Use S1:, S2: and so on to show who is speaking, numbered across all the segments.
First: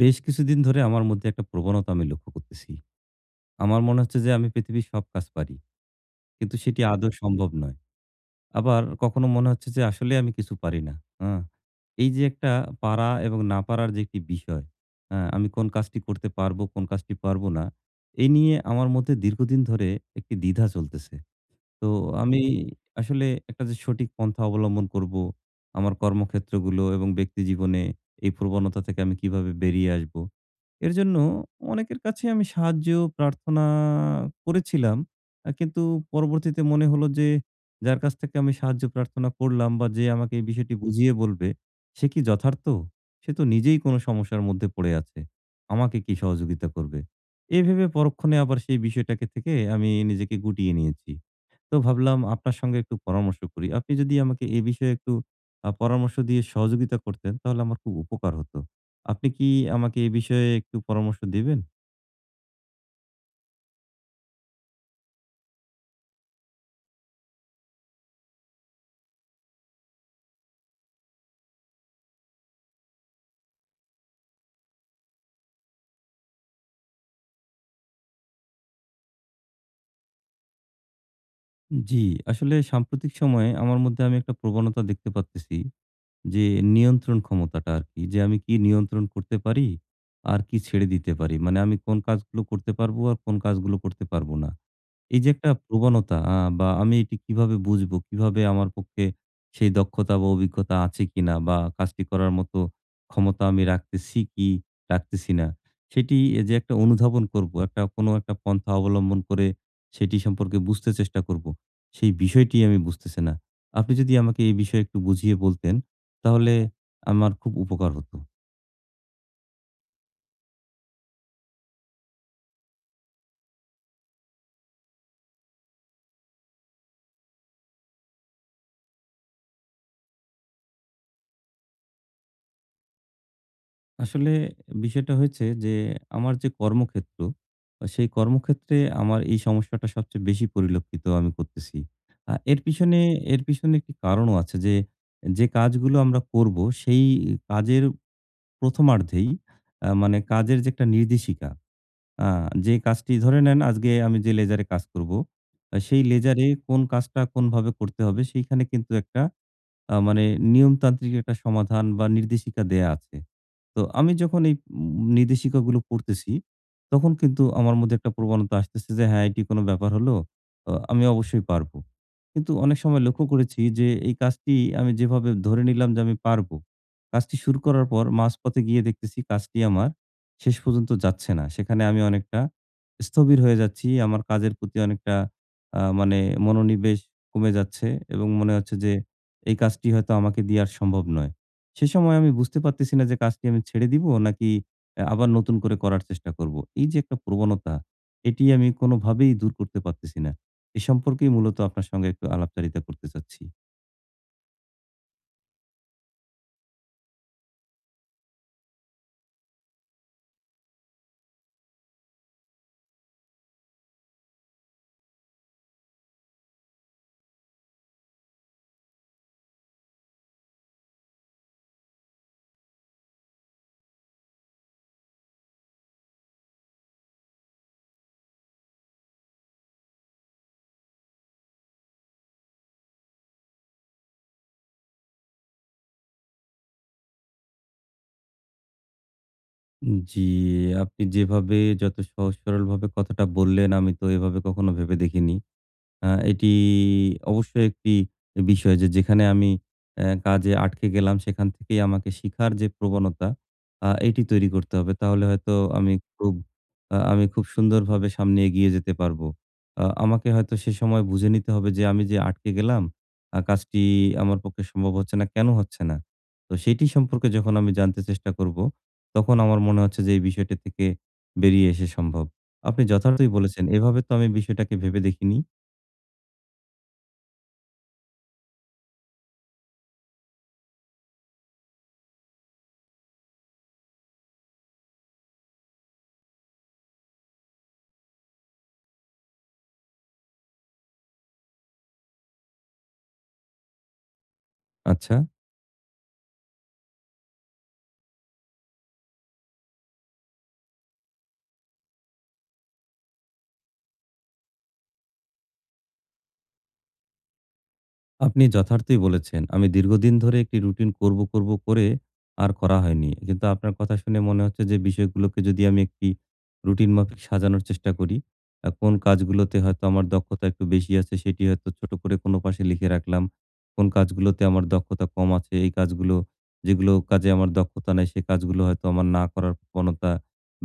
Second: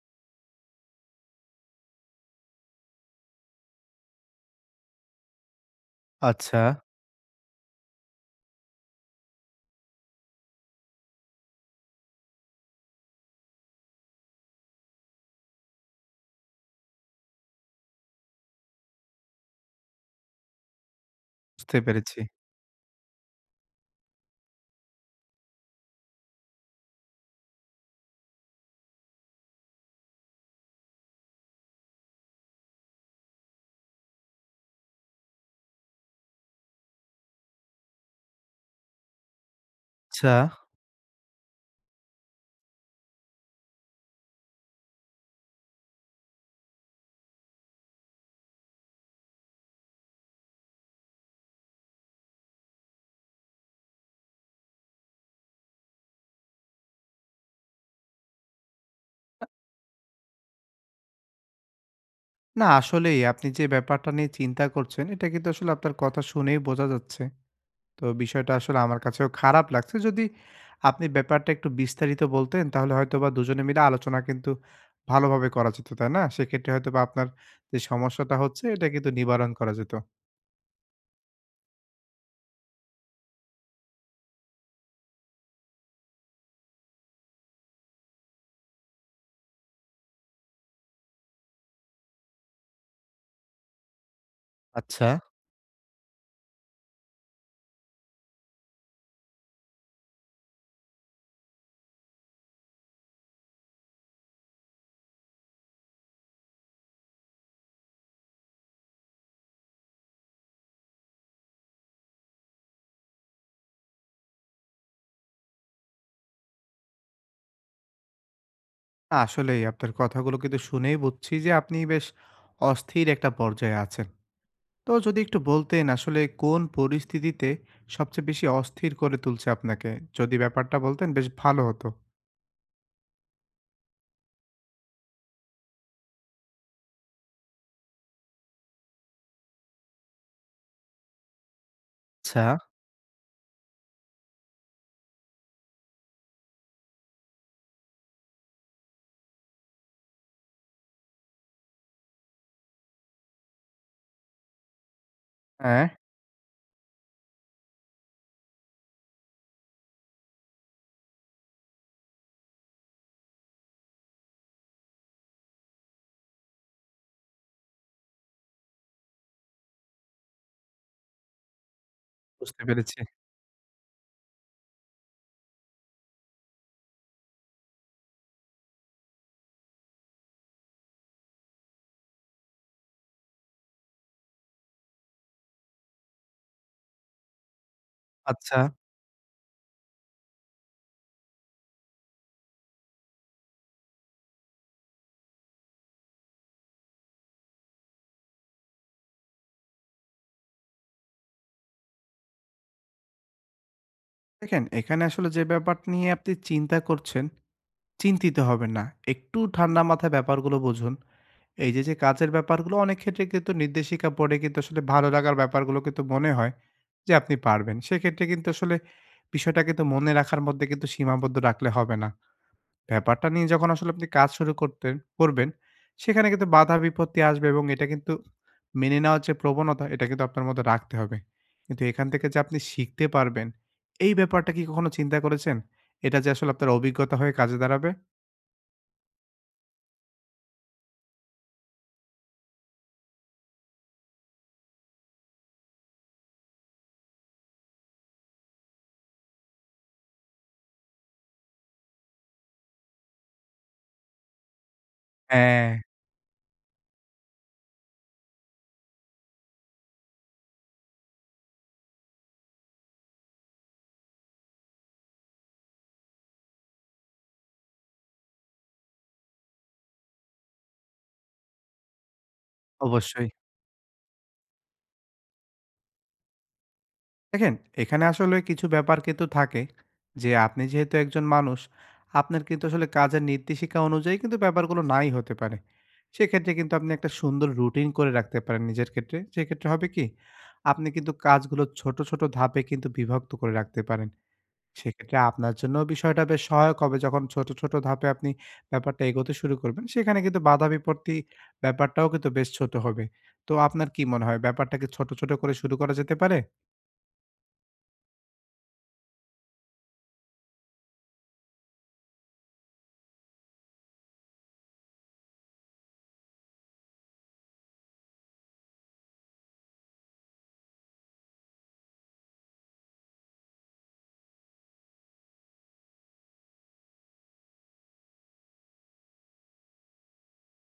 S1: বেশ কিছুদিন ধরে আমার মধ্যে একটা প্রবণতা আমি লক্ষ্য করতেছি। আমার মনে হচ্ছে যে আমি পৃথিবীর সব কাজ পারি। কিন্তু
S2: আচ্ছা,
S1: সেটি আদৌ সম্ভব নয়। আবার কখনো মনে হচ্ছে যে আসলে আমি কিছু পারি না। হ্যাঁ? এই যে একটা পারা এবং না পারার যে একটি বিষয়, হ্যাঁ? আমি কোন কাজটি করতে পারবো, কোন কাজটি পারবো না, এই নিয়ে আমার মধ্যে দীর্ঘদিন ধরে একটি দ্বিধা চলতেছে।
S2: বুঝতে
S1: তো
S2: পেরেছি।
S1: আমি আসলে একটা যে সঠিক পন্থা অবলম্বন করবো, আমার কর্মক্ষেত্রগুলো এবং ব্যক্তি জীবনে এই প্রবণতা থেকে আমি কিভাবে বেরিয়ে আসবো এর জন্য অনেকের কাছে আমি সাহায্য প্রার্থনা করেছিলাম। কিন্তু পরবর্তীতে মনে হলো যে, যার কাছ থেকে আমি সাহায্য প্রার্থনা করলাম বা যে
S2: আচ্ছা,
S1: আমাকে এই বিষয়টি বুঝিয়ে বলবে, সে কি যথার্থ? সে তো নিজেই কোনো সমস্যার মধ্যে পড়ে আছে। আমাকে কি সহযোগিতা করবে? এই ভেবে পরক্ষণে আবার সেই বিষয়টাকে থেকে আমি নিজেকে গুটিয়ে নিয়েছি। তো ভাবলাম আপনার সঙ্গে একটু পরামর্শ করি। আপনি যদি আমাকে এ বিষয়ে একটু পরামর্শ দিয়ে সহযোগিতা করতেন, তাহলে আমার খুব উপকার হতো। আপনি কি আমাকে এই বিষয়ে একটু পরামর্শ দিবেন?
S2: না আসলেই আপনি যে ব্যাপারটা নিয়ে চিন্তা করছেন, এটা কিন্তু আসলে আপনার কথা শুনেই বোঝা যাচ্ছে। তো বিষয়টা আসলে আমার কাছেও খারাপ লাগছে। যদি আপনি ব্যাপারটা একটু বিস্তারিত বলতেন, তাহলে হয়তোবা দুজনে মিলে আলোচনা কিন্তু ভালোভাবে করা যেত, তাই না? সেক্ষেত্রে হয়তোবা আপনার যে সমস্যাটা হচ্ছে, এটা কিন্তু নিবারণ করা যেত।
S1: জি, আসলে সাম্প্রতিক সময়ে আমার মধ্যে আমি একটা প্রবণতা দেখতে পারতেছি যে নিয়ন্ত্রণ ক্ষমতাটা আরকি। যে আমি কি নিয়ন্ত্রণ করতে পারি আর কি ছেড়ে দিতে পারি। মানে আমি কোন কাজগুলো করতে পারবো আর কোন কাজগুলো করতে পারবো না।
S2: আচ্ছা।
S1: এই যে একটা প্রবণতা বা আমি এটি কিভাবে বুঝবো? কিভাবে আমার পক্ষে সেই দক্ষতা বা অভিজ্ঞতা আছে কিনা বা কাজটি করার মতো ক্ষমতা আমি রাখতেছি কি রাখতেছি না? সেটি যে একটা অনুধাবন করবো, একটা কোনো একটা পন্থা অবলম্বন করে সেটি সম্পর্কে বুঝতে চেষ্টা করবো। সেই বিষয়টি আমি বুঝতেছি না। আপনি যদি আমাকে এই বিষয়ে একটু বুঝিয়ে বলতেন, তাহলে আমার খুব উপকার হতো।
S2: আসলেই আপনার কথাগুলো কিন্তু শুনেই বুঝছি যে আপনি বেশ অস্থির একটা পর্যায়ে আছেন। তো যদি একটু বলতেন আসলে কোন পরিস্থিতিতে সবচেয়ে বেশি অস্থির করে তুলছে আপনাকে? যদি ব্যাপারটা বলতেন বেশ ভালো হতো।
S1: আসলে বিষয়টা হয়েছে যে আমার যে কর্মক্ষেত্র, সেই কর্মক্ষেত্রে আমার এই সমস্যাটা সবচেয়ে বেশি পরিলক্ষিত আমি করতেছি। আ
S2: আচ্ছা,
S1: এর পিছনে এর পিছনে একটি কারণও আছে যে, যে কাজগুলো আমরা করব সেই কাজের প্রথমার্ধেই মানে কাজের যে একটা নির্দেশিকা, আ যে কাজটি ধরে নেন আজকে আমি যে লেজারে কাজ করব,
S2: হ্যাঁ।
S1: সেই লেজারে কোন কাজটা কোনভাবে করতে হবে সেইখানে কিন্তু একটা মানে নিয়মতান্ত্রিক একটা সমাধান বা নির্দেশিকা দেয়া আছে। তো আমি যখন এই নির্দেশিকাগুলো পড়তেছি, তখন কিন্তু আমার মধ্যে একটা প্রবণতা আসতেছে যে, হ্যাঁ, এটি কোনো ব্যাপার হলো। আমি অবশ্যই পারবো। কিন্তু
S2: বুঝতে
S1: অনেক
S2: পেরেছি।
S1: সময় লক্ষ্য করেছি যে, এই কাজটি আমি যেভাবে ধরে নিলাম যে আমি পারবো, কাজটি শুরু করার পর মাঝপথে গিয়ে দেখতেছি কাজটি আমার শেষ পর্যন্ত যাচ্ছে না। সেখানে আমি অনেকটা স্থবির হয়ে যাচ্ছি। আমার কাজের প্রতি অনেকটা মানে মনোনিবেশ কমে যাচ্ছে এবং মনে
S2: আচ্ছা।
S1: হচ্ছে যে, এই কাজটি হয়তো আমাকে দিয়ে আর সম্ভব নয়। সে সময় আমি বুঝতে পারতেছি না যে কাজটি আমি ছেড়ে দিব নাকি আবার নতুন করে করার চেষ্টা করব। এই যে একটা প্রবণতা, এটি আমি কোনোভাবেই দূর করতে পারতেছি না। এ সম্পর্কেই মূলত আপনার সঙ্গে একটু আলাপচারিতা করতে চাচ্ছি।
S2: দেখেন, এখানে আসলে যে ব্যাপার নিয়ে আপনি চিন্তা করছেন, চিন্তিত হবেন না। একটু ঠান্ডা মাথায় ব্যাপারগুলো বুঝুন। এই যে, যে কাজের ব্যাপারগুলো অনেক ক্ষেত্রে কিন্তু নির্দেশিকা পড়ে কিন্তু আসলে ভালো লাগার ব্যাপারগুলো কিন্তু মনে হয় যে আপনি পারবেন। সেক্ষেত্রে কিন্তু আসলে বিষয়টা কিন্তু মনে রাখার মধ্যে কিন্তু সীমাবদ্ধ রাখলে হবে না। ব্যাপারটা নিয়ে যখন আসলে আপনি কাজ শুরু করবেন, সেখানে কিন্তু বাধা বিপত্তি আসবে এবং এটা কিন্তু মেনে নেওয়ার যে প্রবণতা, এটা কিন্তু আপনার মধ্যে রাখতে হবে। কিন্তু এখান থেকে যে আপনি শিখতে পারবেন, এই ব্যাপারটা কি কখনো চিন্তা করেছেন? এটা যে আসলে আপনার অভিজ্ঞতা হয়ে কাজে দাঁড়াবে?
S1: জি, আপনি যেভাবে যত সহজ সরলভাবে কথাটা বললেন, আমি তো এভাবে কখনো ভেবে দেখিনি। এটি অবশ্যই একটি বিষয় যে যেখানে আমি কাজে আটকে গেলাম সেখান থেকেই আমাকে শিখার যে প্রবণতা এটি তৈরি করতে হবে। তাহলে হয়তো
S2: হ্যাঁ,
S1: আমি খুব আমি খুব সুন্দরভাবে সামনে এগিয়ে যেতে পারবো। আমাকে হয়তো সে সময় বুঝে নিতে হবে যে আমি যে আটকে গেলাম, কাজটি আমার পক্ষে সম্ভব হচ্ছে না, কেন হচ্ছে না? তো সেটি সম্পর্কে যখন আমি জানতে চেষ্টা করবো, তখন আমার মনে হচ্ছে যে এই বিষয়টি থেকে বেরিয়ে এসে সম্ভব। আপনি
S2: অবশ্যই।
S1: যথার্থই বলেছেন। এভাবে তো আমি বিষয়টাকে ভেবে দেখিনি।
S2: দেখেন, এখানে আসলে কিছু ব্যাপার কিন্তু থাকে যে আপনি যেহেতু একজন মানুষ, আপনার কিন্তু আসলে কাজের নির্দেশিকা অনুযায়ী কিন্তু ব্যাপারগুলো নাই হতে পারে। সেক্ষেত্রে কিন্তু আপনি একটা সুন্দর রুটিন করে রাখতে পারেন নিজের ক্ষেত্রে। সেক্ষেত্রে হবে কি? আপনি কিন্তু কাজগুলো ছোট, ছোট ধাপে কিন্তু বিভক্ত করে রাখতে পারেন।
S1: আচ্ছা,
S2: সেক্ষেত্রে আপনার জন্যও বিষয়টা বেশ সহায়ক হবে যখন ছোট, ছোট ধাপে আপনি ব্যাপারটা এগোতে শুরু করবেন। সেখানে কিন্তু বাধা বিপত্তি ব্যাপারটাও কিন্তু বেশ ছোট হবে। তো আপনার কি মনে হয় ব্যাপারটা কি ছোট, ছোট করে শুরু করা যেতে পারে?
S1: আপনি যথার্থই বলেছেন। আমি দীর্ঘদিন ধরে একটি রুটিন করব করে আর করা হয়নি। কিন্তু আপনার কথা শুনে মনে হচ্ছে যে বিষয়গুলোকে যদি আমি একটি রুটিন মাফিক সাজানোর চেষ্টা করি, কোন কাজগুলোতে হয়তো আমার দক্ষতা একটু বেশি আছে সেটি হয়তো ছোট করে কোনো পাশে লিখে রাখলাম। কোন কাজগুলোতে আমার দক্ষতা কম আছে, এই কাজগুলো যেগুলো কাজে আমার দক্ষতা নাই সে কাজগুলো হয়তো আমার না করার প্রবণতা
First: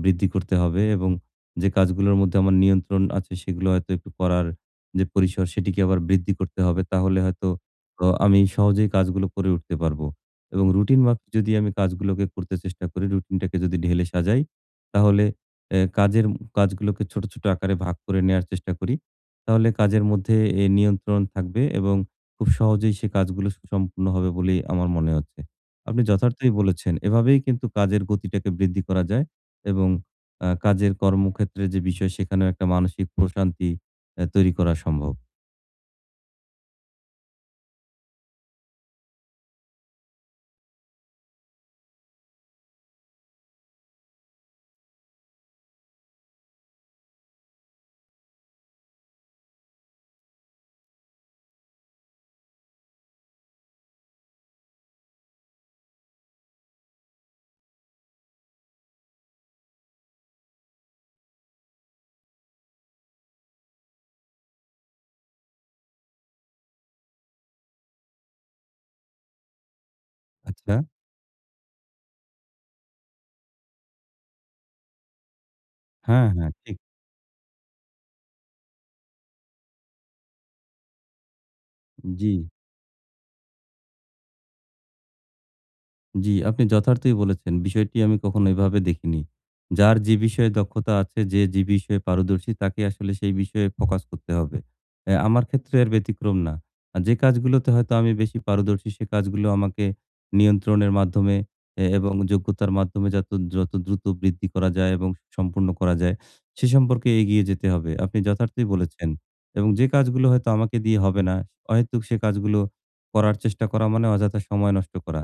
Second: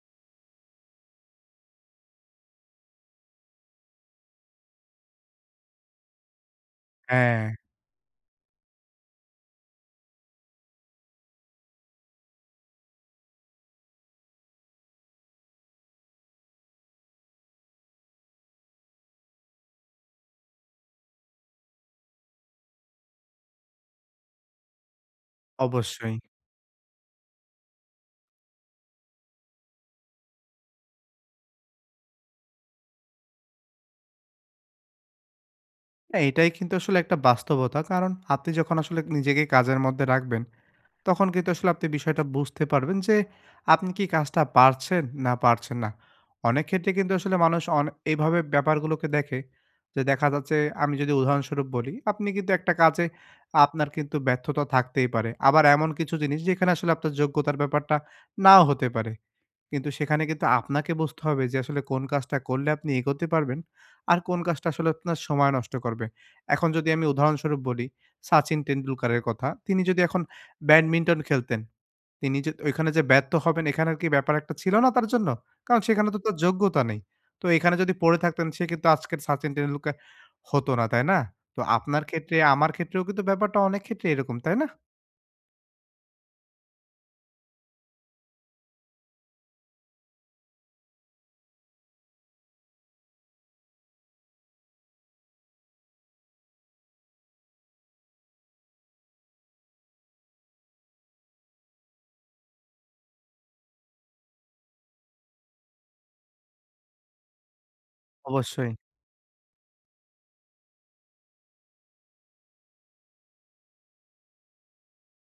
S1: বৃদ্ধি করতে হবে এবং যে কাজগুলোর মধ্যে আমার নিয়ন্ত্রণ আছে সেগুলো হয়তো একটু করার যে পরিসর সেটিকে আবার বৃদ্ধি করতে হবে। তাহলে
S2: হ্যাঁ।
S1: হয়তো আমি সহজেই কাজগুলো করে উঠতে পারবো। এবং রুটিন মাফিক যদি আমি কাজগুলোকে করতে চেষ্টা করি, রুটিনটাকে যদি ঢেলে সাজাই, তাহলে অ্যা কাজের কাজগুলোকে ছোট, ছোট আকারে ভাগ করে নেয়ার চেষ্টা করি। তাহলে কাজের মধ্যে নিয়ন্ত্রণ থাকবে এবং খুব সহজেই সে কাজগুলো সুসম্পূর্ণ হবে বলেই আমার মনে হচ্ছে। আপনি
S2: অবশ্যই।
S1: যথার্থই বলেছেন। এভাবেই কিন্তু কাজের গতিটাকে বৃদ্ধি করা যায় এবং কাজের কর্মক্ষেত্রে যে বিষয় সেখানেও একটা মানসিক প্রশান্তি তৈরি করা সম্ভব।
S2: না এটাই কিন্তু আসলে একটা বাস্তবতা। কারণ আপনি যখন আসলে নিজেকে কাজের মধ্যে রাখবেন, তখন কিন্তু আসলে আপনি বিষয়টা বুঝতে পারবেন যে, আপনি কি কাজটা পারছেন না পারছেন না। অনেক ক্ষেত্রে কিন্তু আসলে মানুষ এভাবে ব্যাপারগুলোকে দেখে যে দেখা যাচ্ছে আমি যদি উদাহরণস্বরূপ বলি, আপনি কিন্তু একটা কাজে আপনার কিন্তু ব্যর্থতা থাকতেই পারে। আবার এমন কিছু জিনিস যেখানে আসলে আপনার যোগ্যতার ব্যাপারটা নাও হতে পারে। কিন্তু সেখানে কিন্তু আপনাকে বুঝতে হবে যে আসলে কোন কাজটা করলে আপনি এগোতে পারবেন, আর কোন কাজটা আসলে আপনার সময় নষ্ট করবে। এখন যদি আমি উদাহরণস্বরূপ বলি, সাচিন টেন্ডুলকারের কথা। তিনি যদি এখন
S1: আচ্ছা।
S2: ব্যাডমিন্টন খেলতেন, তিনি যে ওইখানে যে ব্যর্থ হবেন এখানের কি ব্যাপার একটা ছিল না তার জন্য? কারণ সেখানে তো
S1: হ্যাঁ,
S2: তার
S1: হ্যাঁ, ঠিক।
S2: যোগ্যতা নেই। তো এখানে যদি পড়ে থাকতেন সে কিন্তু আজকের সাচিন টেন্ডুলকার হতো না, তাই না? তো আপনার
S1: জি।
S2: ক্ষেত্রে, আমার ক্ষেত্রেও কিন্তু ব্যাপারটা অনেক ক্ষেত্রে এরকম, তাই না?
S1: জি, আপনি যথার্থই বলেছেন। বিষয়টি আমি কখনো এভাবে দেখিনি। যার যে বিষয়ে দক্ষতা আছে, যে বিষয়ে পারদর্শী তাকে আসলে সেই বিষয়ে ফোকাস করতে হবে। আমার ক্ষেত্রে এর ব্যতিক্রম না। যে কাজগুলোতে হয়তো আমি বেশি পারদর্শী সে কাজগুলো আমাকে নিয়ন্ত্রণের মাধ্যমে এবং যোগ্যতার মাধ্যমে যত যত দ্রুত বৃদ্ধি করা যায় এবং সম্পূর্ণ করা যায় সে সম্পর্কে এগিয়ে যেতে হবে। আপনি যথার্থই
S2: অবশ্যই।
S1: বলেছেন। এবং যে কাজগুলো হয়তো আমাকে দিয়ে হবে না, অহেতুক সে কাজগুলো করার চেষ্টা করা মানে অযথা সময় নষ্ট করা।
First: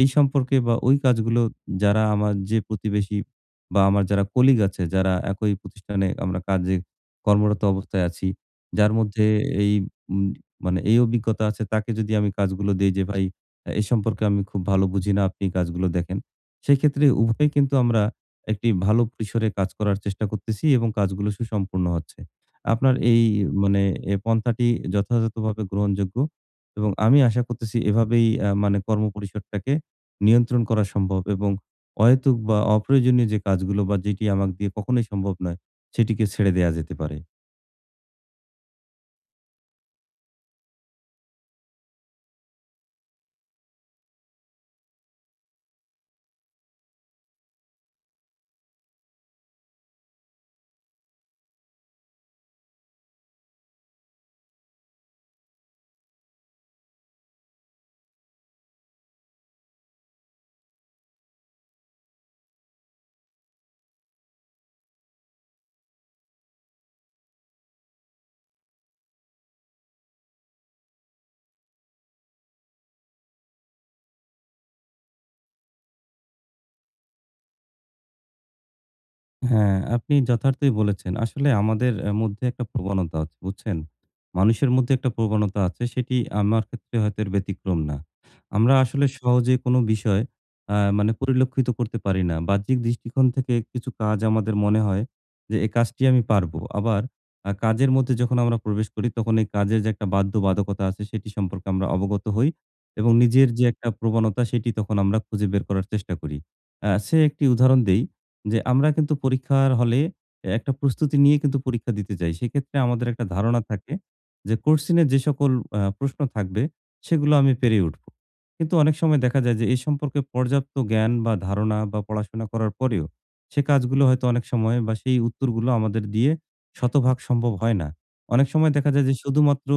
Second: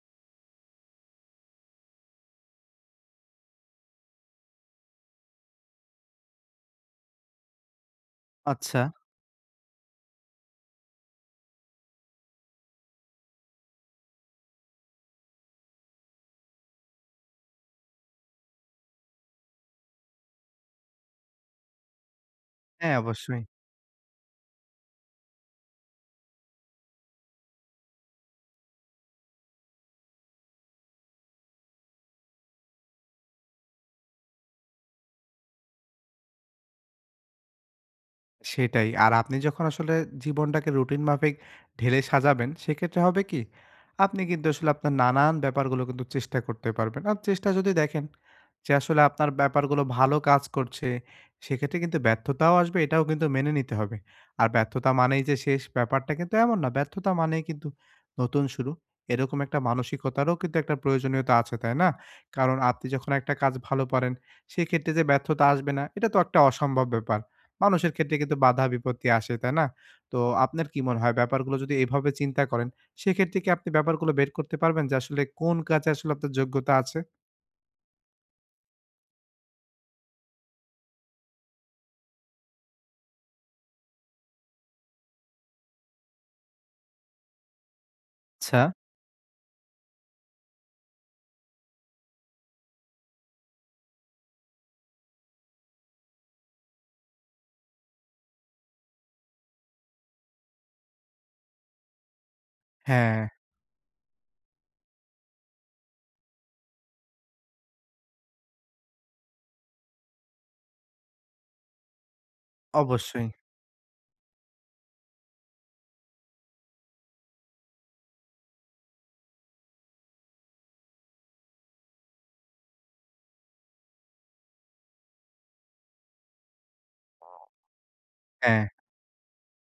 S1: এই সম্পর্কে বা ওই কাজগুলো যারা আমার যে প্রতিবেশী বা আমার যারা কলিগ আছে, যারা একই প্রতিষ্ঠানে আমরা কাজে কর্মরত অবস্থায় আছি,
S2: আচ্ছা।
S1: যার মধ্যে এই উম মানে এই অভিজ্ঞতা আছে তাকে যদি আমি কাজগুলো দেই যে, "ভাই এ সম্পর্কে আমি খুব ভালো বুঝি না, আপনি কাজগুলো দেখেন।" সেক্ষেত্রে উভয়ে কিন্তু আমরা একটি ভালো পরিসরে কাজ করার চেষ্টা করতেছি এবং কাজগুলো সুসম্পূর্ণ হচ্ছে। আপনার
S2: হ্যাঁ,
S1: এই
S2: অবশ্যই।
S1: মানে পন্থাটি যথাযথভাবে গ্রহণযোগ্য এবং আমি আশা করতেছি এভাবেই মানে কর্মপরিসরটাকে নিয়ন্ত্রণ করা সম্ভব এবং অহেতুক বা অপ্রয়োজনীয় যে কাজগুলো বা যেটি আমাকে দিয়ে কখনোই সম্ভব নয়, সেটিকে ছেড়ে দেয়া যেতে পারে।
S2: সেটাই। আর আপনি যখন আসলে জীবনটাকে রুটিন মাফিক ঢেলে সাজাবেন, সেক্ষেত্রে হবে কি? আপনি কিন্তু আসলে আপনার নানান ব্যাপারগুলো কিন্তু চেষ্টা করতে পারবেন। আর চেষ্টা যদি দেখেন যে আসলে আপনার ব্যাপারগুলো ভালো কাজ করছে, সেক্ষেত্রে কিন্তু ব্যর্থতাও আসবে, এটাও কিন্তু মেনে নিতে হবে। আর ব্যর্থতা মানেই যে শেষ, ব্যাপারটা কিন্তু এমন না। ব্যর্থতা মানেই কিন্তু নতুন শুরু। এরকম একটা মানসিকতারও কিন্তু একটা প্রয়োজনীয়তা আছে, তাই না? কারণ আপনি যখন একটা কাজ ভালো পারেন, সেক্ষেত্রে যে ব্যর্থতা আসবে না, এটা তো একটা অসম্ভব ব্যাপার। মানুষের ক্ষেত্রে কিন্তু বাধা বিপত্তি আসে, তাই না? তো আপনার কি মনে হয় ব্যাপারগুলো যদি এভাবে চিন্তা করেন, সেক্ষেত্রে কি আপনি ব্যাপারগুলো বের করতে পারবেন যে আসলে কোন কাজে আসলে আপনার যোগ্যতা আছে?
S1: হ্যাঁ, আপনি যথার্থই বলেছেন। আসলে আমাদের মধ্যে একটা প্রবণতা আছে, বুঝছেন? মানুষের মধ্যে একটা প্রবণতা আছে, সেটি আমার ক্ষেত্রে হয়তো এর ব্যতিক্রম না।
S2: আচ্ছা।
S1: আমরা আসলে সহজে কোনো বিষয় মানে পরিলক্ষিত করতে পারি না। বাহ্যিক দৃষ্টিকোণ থেকে কিছু কাজ আমাদের মনে হয় যে, "এ কাজটি আমি পারবো।" আবার কাজের মধ্যে যখন আমরা প্রবেশ করি, তখন এই কাজের যে একটা বাধ্যবাধকতা আছে, সেটি সম্পর্কে আমরা অবগত হই এবং
S2: হ্যাঁ,
S1: নিজের যে একটা প্রবণতা, সেটি তখন আমরা খুঁজে বের করার চেষ্টা করি। সে একটি উদাহরণ দেই। যে আমরা কিন্তু পরীক্ষার হলে একটা প্রস্তুতি নিয়ে কিন্তু পরীক্ষা দিতে যাই। সেক্ষেত্রে আমাদের একটা
S2: অবশ্যই।
S1: ধারণা থাকে যে কোশ্চেন এ যে সকল প্রশ্ন থাকবে সেগুলো আমি পেরে উঠবো। কিন্তু অনেক সময় দেখা যায় যে এ সম্পর্কে পর্যাপ্ত জ্ঞান বা ধারণা বা পড়াশোনা করার পরেও সে কাজগুলো হয়তো অনেক সময় বা সেই উত্তরগুলো আমাদের দিয়ে শতভাগ সম্ভব হয় না। অনেক
S2: হ্যাঁ,
S1: সময় দেখা যায় যে শুধুমাত্র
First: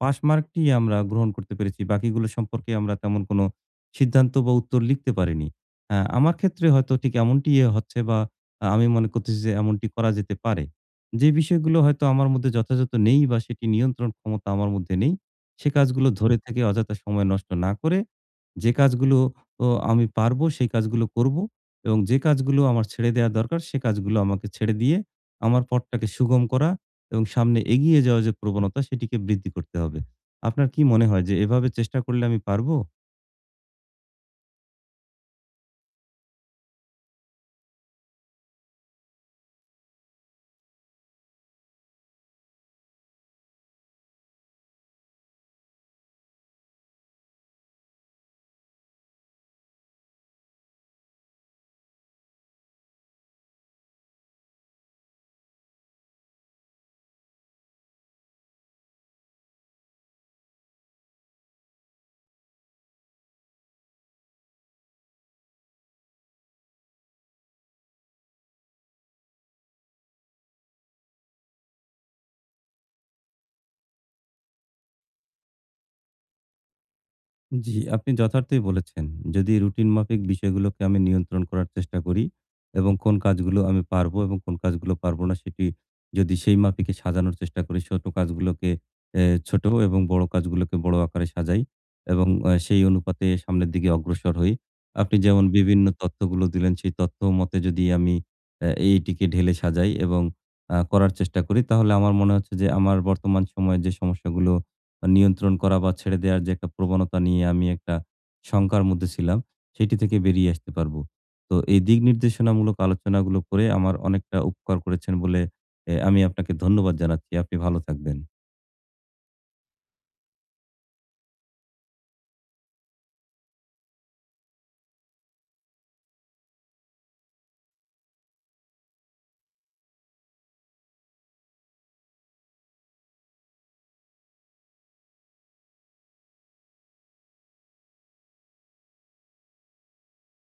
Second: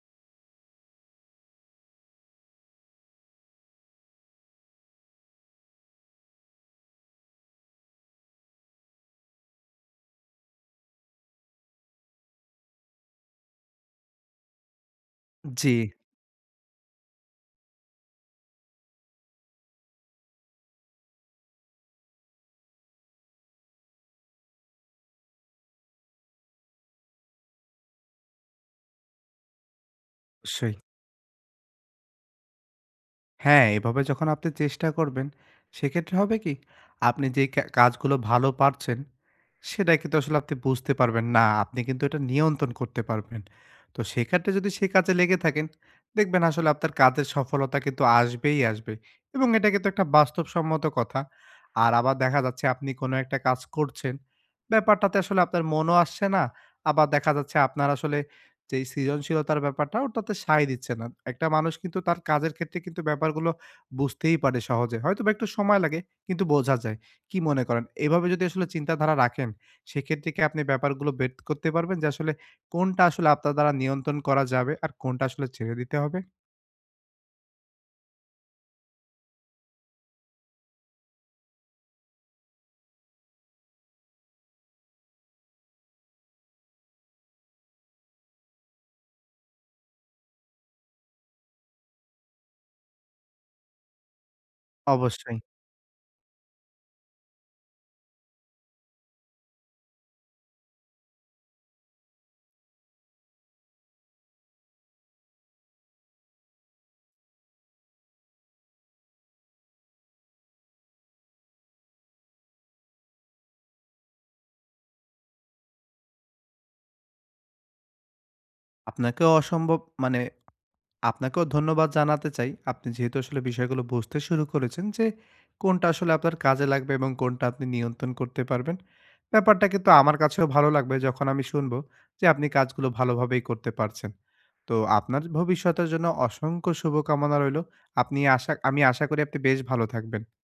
S1: পাস মার্কটি আমরা গ্রহণ করতে পেরেছি। বাকিগুলো সম্পর্কে আমরা তেমন কোনো সিদ্ধান্ত বা উত্তর লিখতে পারিনি। হ্যাঁ, আমার ক্ষেত্রে হয়তো ঠিক এমনটি হচ্ছে বা আমি মনে করতেছি যে এমনটি করা যেতে পারে। যে বিষয়গুলো হয়তো আমার মধ্যে যথাযথ নেই বা সেটি নিয়ন্ত্রণ ক্ষমতা আমার মধ্যে নেই, সে
S2: জি,
S1: কাজগুলো ধরে থেকে অযথা সময় নষ্ট না করে যে কাজগুলো ও আমি পারবো সেই কাজগুলো করবো এবং যে কাজগুলো আমার ছেড়ে দেয়া দরকার সে কাজগুলো আমাকে ছেড়ে দিয়ে আমার পথটাকে সুগম করা এবং সামনে এগিয়ে যাওয়ার যে প্রবণতা সেটিকে বৃদ্ধি করতে হবে। আপনার
S2: অবশ্যই।
S1: কি মনে হয় যে এভাবে চেষ্টা করলে আমি পারবো?
S2: হ্যাঁ, এভাবে যখন আপনি চেষ্টা করবেন, সেক্ষেত্রে হবে কি? আপনি যেই কাজগুলো ভালো পারছেন, সেটা কিন্তু আসলে আপনি বুঝতে পারবেন না। আপনি কিন্তু এটা নিয়ন্ত্রণ করতে পারবেন। তো সেক্ষেত্রে যদি সে কাজে লেগে থাকেন, দেখবেন আসলে আপনার কাজের সফলতা কিন্তু আসবেই আসবে এবং এটা কিন্তু একটা বাস্তবসম্মত কথা। আর আবার দেখা যাচ্ছে আপনি কোনো একটা কাজ করছেন, ব্যাপারটাতে আসলে আপনার মনও আসছে না। আবার দেখা যাচ্ছে আপনার আসলে যে এই সৃজনশীলতার ব্যাপারটা ওটাতে সায় দিচ্ছে না। একটা মানুষ কিন্তু তার কাজের ক্ষেত্রে কিন্তু ব্যাপারগুলো বুঝতেই পারে সহজে। হয়তোবা একটু সময় লাগে কিন্তু বোঝা যায়। কি মনে করেন? এভাবে যদি আসলে চিন্তাধারা রাখেন, সেক্ষেত্রে কি আপনি ব্যাপারগুলো বের করতে পারবেন যে আসলে কোনটা আসলে আপনার দ্বারা নিয়ন্ত্রণ করা যাবে আর কোনটা আসলে ছেড়ে দিতে হবে?
S1: জি, আপনি যথার্থই বলেছেন। যদি রুটিন মাফিক বিষয়গুলোকে আমি নিয়ন্ত্রণ করার চেষ্টা করি এবং কোন কাজগুলো আমি পারবো এবং কোন কাজগুলো পারবো না সেটি যদি সেই মাফিকে সাজানোর চেষ্টা করি, ছোট কাজগুলোকে এ ছোট এবং বড় কাজগুলোকে বড় আকারে সাজাই এবং সেই অনুপাতে সামনের দিকে অগ্রসর হই। আপনি
S2: অবশ্যই।
S1: যেমন বিভিন্ন তথ্যগুলো দিলেন, সেই তথ্য মতে যদি আমি এইটিকে ঢেলে সাজাই এবং করার চেষ্টা করি তাহলে আমার মনে হচ্ছে যে আমার বর্তমান সময়ে যে সমস্যাগুলো নিয়ন্ত্রণ করা বা ছেড়ে দেওয়ার যে একটা প্রবণতা নিয়ে আমি একটা শঙ্কার মধ্যে ছিলাম, সেটি থেকে বেরিয়ে আসতে পারবো। তো এই দিক নির্দেশনামূলক আলোচনাগুলো করে আমার অনেকটা উপকার করেছেন বলে আমি আপনাকে ধন্যবাদ জানাচ্ছি। আপনি ভালো থাকবেন।
S2: আপনাকেও অসম্ভব মানে আপনাকেও ধন্যবাদ জানাতে চাই। আপনি যেহেতু আসলে বিষয়গুলো বুঝতে শুরু করেছেন যে, কোনটা আসলে আপনার কাজে লাগবে এবং কোনটা আপনি নিয়ন্ত্রণ করতে পারবেন। ব্যাপারটা কিন্তু আমার কাছেও ভালো লাগবে যখন আমি শুনবো যে, আপনি কাজগুলো ভালোভাবেই করতে পারছেন। তো আপনার ভবিষ্যতের জন্য অসংখ্য শুভকামনা রইলো। আপনি আশা আমি আশা করি আপনি বেশ ভালো থাকবেন।